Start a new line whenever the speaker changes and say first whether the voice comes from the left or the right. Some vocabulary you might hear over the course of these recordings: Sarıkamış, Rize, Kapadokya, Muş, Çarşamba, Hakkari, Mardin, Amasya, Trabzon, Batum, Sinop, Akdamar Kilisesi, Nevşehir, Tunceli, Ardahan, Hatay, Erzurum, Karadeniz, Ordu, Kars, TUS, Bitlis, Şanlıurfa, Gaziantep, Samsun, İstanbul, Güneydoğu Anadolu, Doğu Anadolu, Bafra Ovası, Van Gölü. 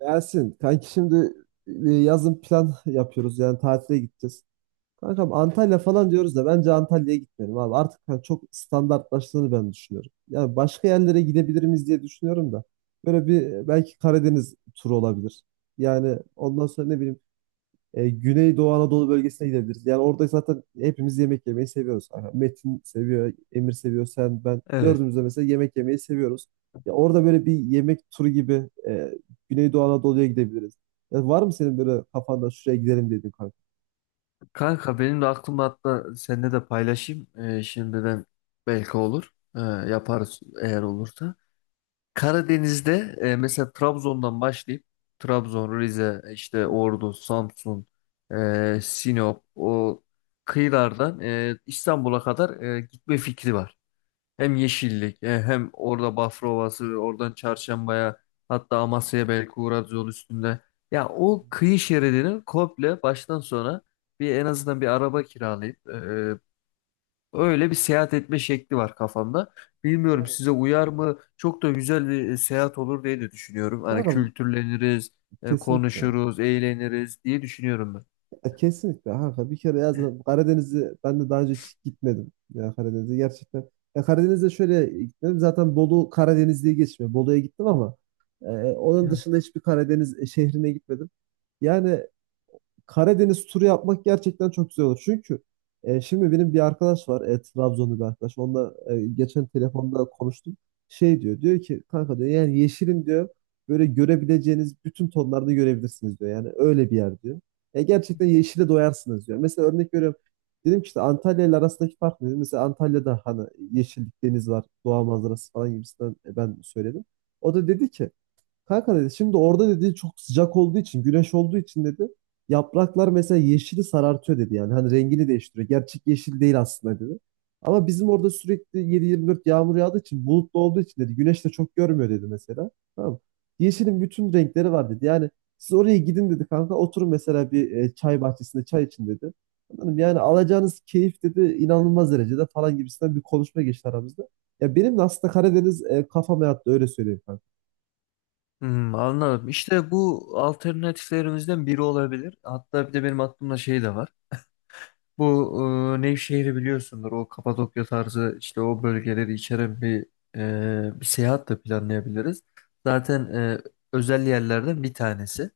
right: Gelsin. Kanki şimdi yazın plan yapıyoruz. Yani tatile gideceğiz. Kankam Antalya falan diyoruz da bence Antalya'ya gitmeyelim abi. Artık hani çok standartlaştığını ben düşünüyorum. Yani başka yerlere gidebilir miyiz diye düşünüyorum da. Böyle bir belki Karadeniz turu olabilir. Yani ondan sonra ne bileyim Güneydoğu Anadolu bölgesine gidebiliriz. Yani orada zaten hepimiz yemek yemeyi seviyoruz. Aha, Metin seviyor, Emir seviyor, sen, ben.
left: Evet.
right: Dördümüz de mesela yemek yemeyi seviyoruz. Ya orada böyle bir yemek turu gibi Güneydoğu Anadolu'ya gidebiliriz. Ya var mı senin böyle kafanda şuraya gidelim dediğin kanka?
left: Kanka benim de aklımda, hatta seninle de paylaşayım. Şimdiden belki olur. Yaparız eğer olursa. Karadeniz'de, mesela Trabzon'dan başlayıp Trabzon, Rize, işte Ordu, Samsun, Sinop, o kıyılardan İstanbul'a kadar gitme fikri var. Hem yeşillik, hem orada Bafra Ovası, oradan Çarşamba'ya, hatta Amasya'ya belki uğrarız yol üstünde. Ya o kıyı şeridini komple baştan sona bir, en azından bir araba kiralayıp, öyle bir seyahat etme şekli var kafamda. Bilmiyorum,
right: Evet.
left: size uyar mı? Çok da güzel bir seyahat olur diye de düşünüyorum. Hani
right: Kanka
left: kültürleniriz,
right: kesinlikle.
left: konuşuruz, eğleniriz diye düşünüyorum ben.
right: Ya kesinlikle kanka bir kere ya zaten Karadeniz'i ben de daha önce hiç gitmedim. Ya Karadeniz'e gerçekten. Ya Karadeniz'e şöyle gitmedim. Zaten Bolu Karadeniz diye geçmiyor. Bolu'ya gittim ama onun
left: Evet.
right: dışında hiçbir Karadeniz şehrine gitmedim. Yani Karadeniz turu yapmak gerçekten çok güzel olur. Çünkü şimdi benim bir arkadaş var. Trabzonlu bir arkadaş. Onunla geçen telefonda konuştum. Şey diyor. Diyor ki kanka diyor yani yeşilin diyor böyle görebileceğiniz bütün tonlarda görebilirsiniz diyor. Yani öyle bir yer diyor. Gerçekten yeşile doyarsınız diyor. Mesela örnek veriyorum. Dedim ki işte Antalya ile arasındaki fark ne, dedim. Mesela Antalya'da hani yeşillik, deniz var, doğa manzarası falan gibisinden ben söyledim. O da dedi ki kanka dedi şimdi orada dedi çok sıcak olduğu için güneş olduğu için dedi yapraklar mesela yeşili sarartıyor dedi yani hani rengini değiştiriyor. Gerçek yeşil değil aslında dedi. Ama bizim orada sürekli 7/24 yağmur yağdığı için bulutlu olduğu için dedi güneş de çok görmüyor dedi mesela. Tamam mı? Yeşilin bütün renkleri var dedi. Yani siz oraya gidin dedi kanka, oturun mesela bir çay bahçesinde çay için dedi. Anladım. Yani alacağınız keyif dedi inanılmaz derecede falan gibisinden bir konuşma geçti aramızda. Ya benim de aslında Karadeniz kafama yattı öyle söyleyeyim kanka.
left: Hmm, anladım. İşte bu alternatiflerimizden biri olabilir. Hatta bir de benim aklımda şey de var. Bu, Nevşehir'i biliyorsundur. O Kapadokya tarzı, işte o bölgeleri içeren bir seyahat de planlayabiliriz. Zaten özel yerlerden bir tanesi.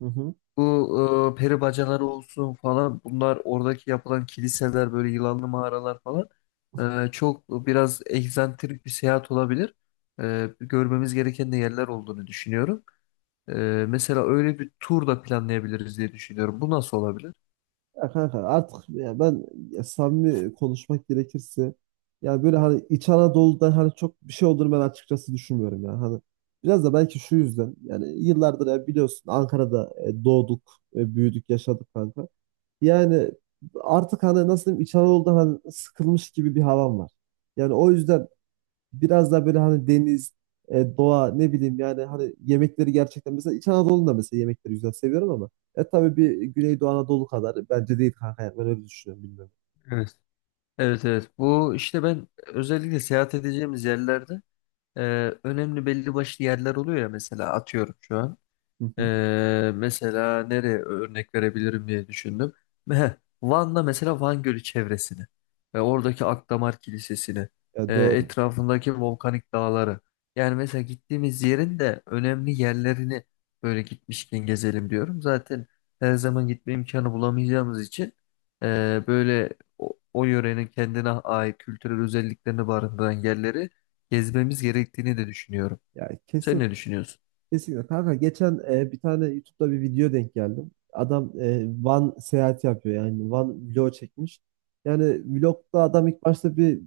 right: Hı hı.
left: Bu peri bacaları olsun falan, bunlar, oradaki yapılan kiliseler, böyle yılanlı mağaralar falan, çok biraz egzantrik bir seyahat olabilir. E, görmemiz gereken de yerler olduğunu düşünüyorum. E, mesela öyle bir tur da planlayabiliriz diye düşünüyorum. Bu nasıl olabilir?
right: Ya kanka artık ya ben, ya samimi konuşmak gerekirse ya böyle hani İç Anadolu'da hani çok bir şey olduğunu ben açıkçası düşünmüyorum ya. Hani biraz da belki şu yüzden, yani yıllardır ya biliyorsun Ankara'da doğduk, büyüdük, yaşadık kanka. Yani artık hani nasıl diyeyim İç Anadolu'da hani sıkılmış gibi bir havam var. Yani o yüzden biraz daha böyle hani deniz, doğa ne bileyim yani hani yemekleri gerçekten mesela İç Anadolu'nda mesela yemekleri güzel seviyorum ama tabii bir Güneydoğu Anadolu kadar bence değil kanka, yani ben öyle düşünüyorum bilmiyorum.
left: Evet. Evet, evet, bu işte ben özellikle seyahat edeceğimiz yerlerde e, önemli belli başlı yerler oluyor ya, mesela atıyorum şu an.
right: Hı hı.
left: Mesela nereye örnek verebilirim diye düşündüm. Heh, Van'da mesela Van Gölü çevresini ve oradaki Akdamar Kilisesi'ni,
right: Ya doğru.
left: etrafındaki volkanik dağları. Yani mesela gittiğimiz yerin de önemli yerlerini böyle gitmişken gezelim diyorum. Zaten her zaman gitme imkanı bulamayacağımız için, böyle o yörenin kendine ait kültürel özelliklerini barındıran yerleri gezmemiz gerektiğini de düşünüyorum.
right: Ya
left: Sen
right: kesin
left: ne düşünüyorsun?
right: Kesinlikle kanka, geçen bir tane YouTube'da bir video denk geldim. Adam Van seyahati yapıyor yani Van vlog çekmiş. Yani vlogda adam ilk başta bir,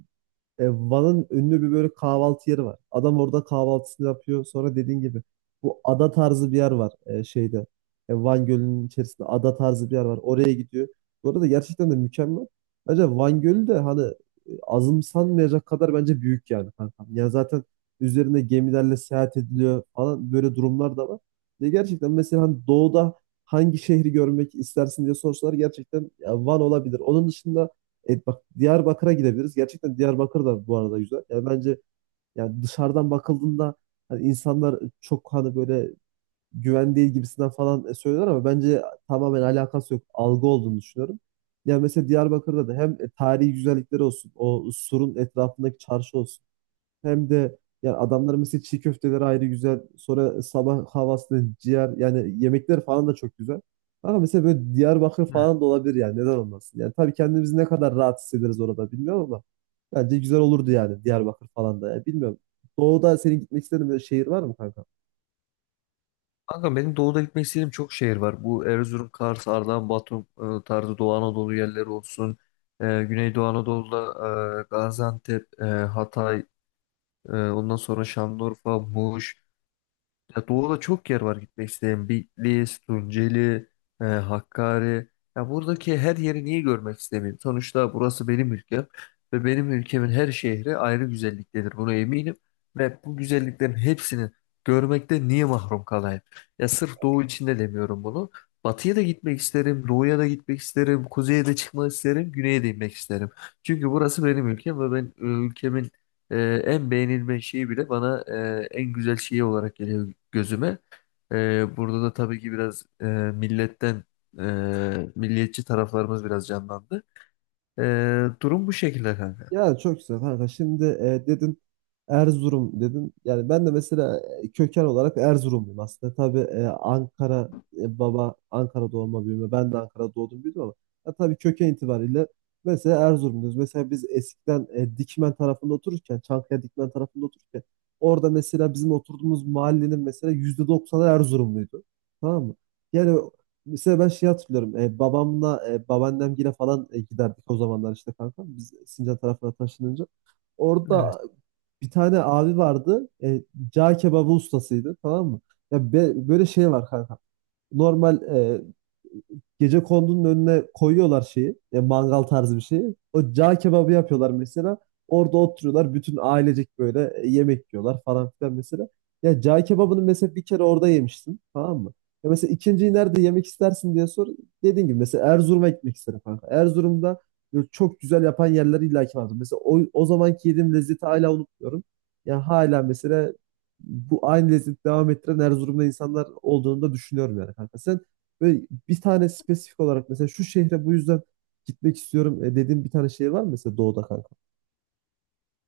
right: Van'ın ünlü bir böyle kahvaltı yeri var. Adam orada kahvaltısını yapıyor. Sonra dediğin gibi bu ada tarzı bir yer var şeyde. Van Gölü'nün içerisinde ada tarzı bir yer var. Oraya gidiyor. Bu arada gerçekten de mükemmel. Bence Van Gölü de hani azımsanmayacak kadar bence büyük yani kankam. Ya zaten üzerinde gemilerle seyahat ediliyor falan böyle durumlar da var. Ve gerçekten mesela hani doğuda hangi şehri görmek istersin diye sorsalar gerçekten ya Van olabilir. Onun dışında bak Diyarbakır'a gidebiliriz. Gerçekten Diyarbakır da bu arada güzel. Yani bence yani dışarıdan bakıldığında hani insanlar çok hani böyle güven değil gibisinden falan söylüyorlar ama bence tamamen alakası yok. Algı olduğunu düşünüyorum. Yani mesela Diyarbakır'da da hem tarihi güzellikleri olsun, o surun etrafındaki çarşı olsun. Hem de yani adamların mesela çiğ köfteleri ayrı güzel. Sonra sabah havasında ciğer yani yemekler falan da çok güzel. Ama mesela böyle Diyarbakır falan da olabilir yani neden olmasın? Yani tabii kendimizi ne kadar rahat hissederiz orada bilmiyorum ama bence güzel olurdu yani Diyarbakır falan da. Yani bilmiyorum. Doğu'da senin gitmek istediğin bir şehir var mı kanka?
left: Kanka benim doğuda gitmek istediğim çok şehir var. Bu Erzurum, Kars, Ardahan, Batum tarzı Doğu Anadolu yerleri olsun. E, Güneydoğu Anadolu'da Gaziantep, Hatay, ondan sonra Şanlıurfa, Muş. Ya doğuda çok yer var gitmek isteyen. Bitlis, Tunceli, Hakkari. Ya buradaki her yeri niye görmek istemeyeyim? Sonuçta burası benim ülkem ve benim ülkemin her şehri ayrı güzelliktedir. Buna eminim. Ve bu güzelliklerin hepsini görmekte niye mahrum kalayım? Ya sırf doğu için de demiyorum bunu. Batıya da gitmek isterim, doğuya da gitmek isterim, kuzeye de çıkmak isterim, güneye de inmek isterim. Çünkü burası benim ülkem ve ben ülkemin e, en beğenilme şeyi bile bana en güzel şeyi olarak geliyor gözüme. E, burada da tabii ki biraz milletten, e, milliyetçi taraflarımız biraz canlandı. E, durum bu şekilde kanka.
right: Ya çok güzel kanka. Şimdi dedin Erzurum dedin. Yani ben de mesela köken olarak Erzurumluyum aslında. Tabii Ankara baba Ankara doğma büyüme. Ben de Ankara'da doğdum büyüdüm ama ya, tabii köken itibariyle mesela Erzurumluyuz. Mesela biz eskiden Dikmen tarafında otururken, Çankaya Dikmen tarafında otururken orada mesela bizim oturduğumuz mahallenin mesela %90 Erzurumluydu. Tamam mı? Yani mesela ben şey hatırlıyorum. Babamla babaannemgile falan giderdik o zamanlar işte kanka. Biz Sincan tarafına taşınınca,
left: Evet.
right: orada bir tane abi vardı. Cağ kebabı ustasıydı, tamam mı? Böyle şey var kanka, normal gecekondunun önüne koyuyorlar şeyi, mangal tarzı bir şeyi. O cağ kebabı yapıyorlar mesela. Orada oturuyorlar. Bütün ailecek böyle yemek yiyorlar falan filan mesela. Ya cağ kebabını mesela bir kere orada yemiştin. Tamam mı? Ya mesela ikinciyi nerede yemek istersin diye sor. Dediğin gibi mesela Erzurum'a gitmek isterim kanka. Erzurum'da böyle çok güzel yapan yerler illaki vardır. Mesela o zamanki yediğim lezzeti hala unutmuyorum. Ya hala mesela bu aynı lezzeti devam ettiren Erzurum'da insanlar olduğunu da düşünüyorum yani kanka. Sen böyle bir tane spesifik olarak mesela şu şehre bu yüzden gitmek istiyorum dediğin bir tane şehir var mı mesela doğuda kanka?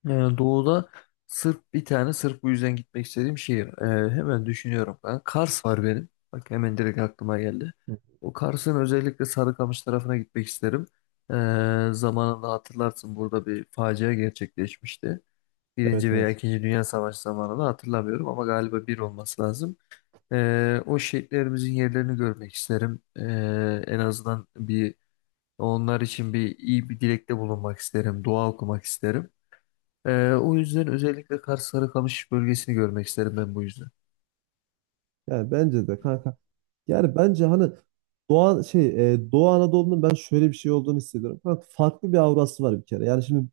left: E, doğuda sırf bir tane, sırf bu yüzden gitmek istediğim şehir. E, hemen düşünüyorum ben. Kars var benim. Bak hemen direkt aklıma geldi.
right: Hı,
left: O Kars'ın özellikle Sarıkamış tarafına gitmek isterim. E, zamanında hatırlarsın, burada bir facia gerçekleşmişti.
right: evet
left: Birinci veya
right: evet.
left: ikinci Dünya Savaşı zamanını hatırlamıyorum ama galiba bir olması lazım. O şehitlerimizin yerlerini görmek isterim. En azından bir, onlar için bir iyi bir dilekte bulunmak isterim, dua okumak isterim. O yüzden özellikle Kars Sarıkamış bölgesini görmek isterim ben bu yüzden.
right: Yani bence de kanka. Yani bence hani Doğu Anadolu'nun ben şöyle bir şey olduğunu hissediyorum. Kanka farklı bir aurası var bir kere. Yani şimdi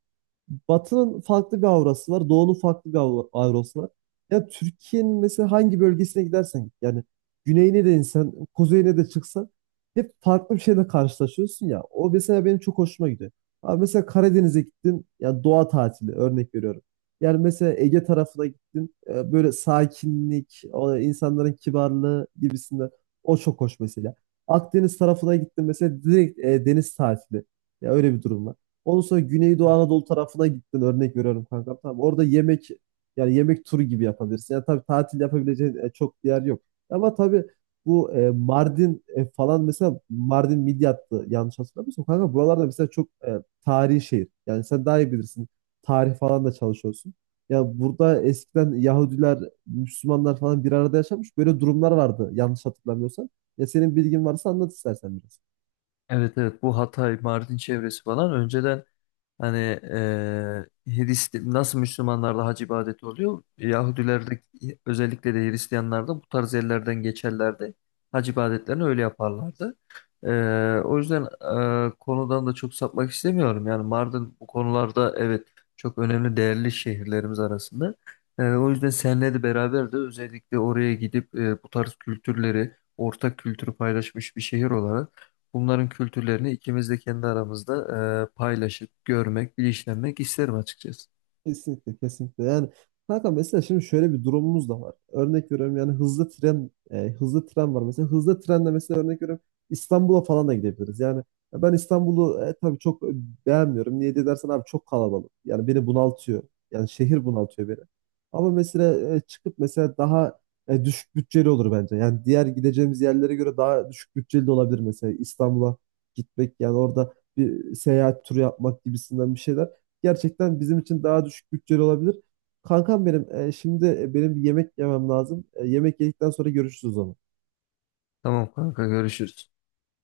right: Batı'nın farklı bir aurası var. Doğu'nun farklı bir aurası var. Ya Türkiye'nin mesela hangi bölgesine gidersen git. Yani güneyine de insan, kuzeyine de çıksan hep farklı bir şeyle karşılaşıyorsun ya. O mesela benim çok hoşuma gidiyor. Abi mesela Karadeniz'e gittin ya, doğa tatili, örnek veriyorum. Yani mesela Ege tarafına gittin böyle sakinlik, o insanların kibarlığı gibisinden o çok hoş mesela. Akdeniz tarafına gittin mesela direkt deniz tatili. Ya öyle bir durum var. Ondan sonra Güneydoğu Anadolu tarafına gittin örnek veriyorum kanka. Tamam, orada yemek, yani yemek turu gibi yapabilirsin. Yani tabii tatil yapabileceğin çok bir yer yok. Ama tabii bu Mardin falan, mesela Mardin Midyat'tı yanlış hatırlamıyorsam. Kanka buralarda mesela çok tarihi şehir. Yani sen daha iyi bilirsin. Tarih falan da çalışıyorsun. Ya burada eskiden Yahudiler, Müslümanlar falan bir arada yaşamış. Böyle durumlar vardı yanlış hatırlamıyorsam. Ya senin bilgin varsa anlat istersen biraz.
left: Evet, evet, bu Hatay, Mardin çevresi falan önceden, hani, Hristi- nasıl Müslümanlarda hac ibadeti oluyor? Yahudilerde, özellikle de Hristiyanlarda bu tarz yerlerden geçerlerdi. Hac ibadetlerini öyle yaparlardı. O yüzden konudan da çok sapmak istemiyorum. Yani Mardin bu konularda, evet, çok önemli, değerli şehirlerimiz arasında. O yüzden seninle de beraber de özellikle oraya gidip, bu tarz kültürleri, ortak kültürü paylaşmış bir şehir olarak bunların kültürlerini ikimiz de kendi aramızda paylaşıp görmek, bilinçlenmek isterim açıkçası.
right: Kesinlikle kesinlikle. Yani kanka mesela şimdi şöyle bir durumumuz da var. Örnek veriyorum, yani hızlı tren var mesela. Hızlı trenle mesela örnek veriyorum İstanbul'a falan da gidebiliriz. Yani ben İstanbul'u tabii çok beğenmiyorum. Niye diye dersen abi çok kalabalık. Yani beni bunaltıyor. Yani şehir bunaltıyor beni. Ama mesela çıkıp mesela daha düşük bütçeli olur bence. Yani diğer gideceğimiz yerlere göre daha düşük bütçeli de olabilir mesela İstanbul'a gitmek, yani orada bir seyahat turu yapmak gibisinden bir şeyler gerçekten bizim için daha düşük bütçeli olabilir. Kankam benim, şimdi benim bir yemek yemem lazım. Yemek yedikten sonra görüşürüz o zaman.
left: Tamam kanka, görüşürüz.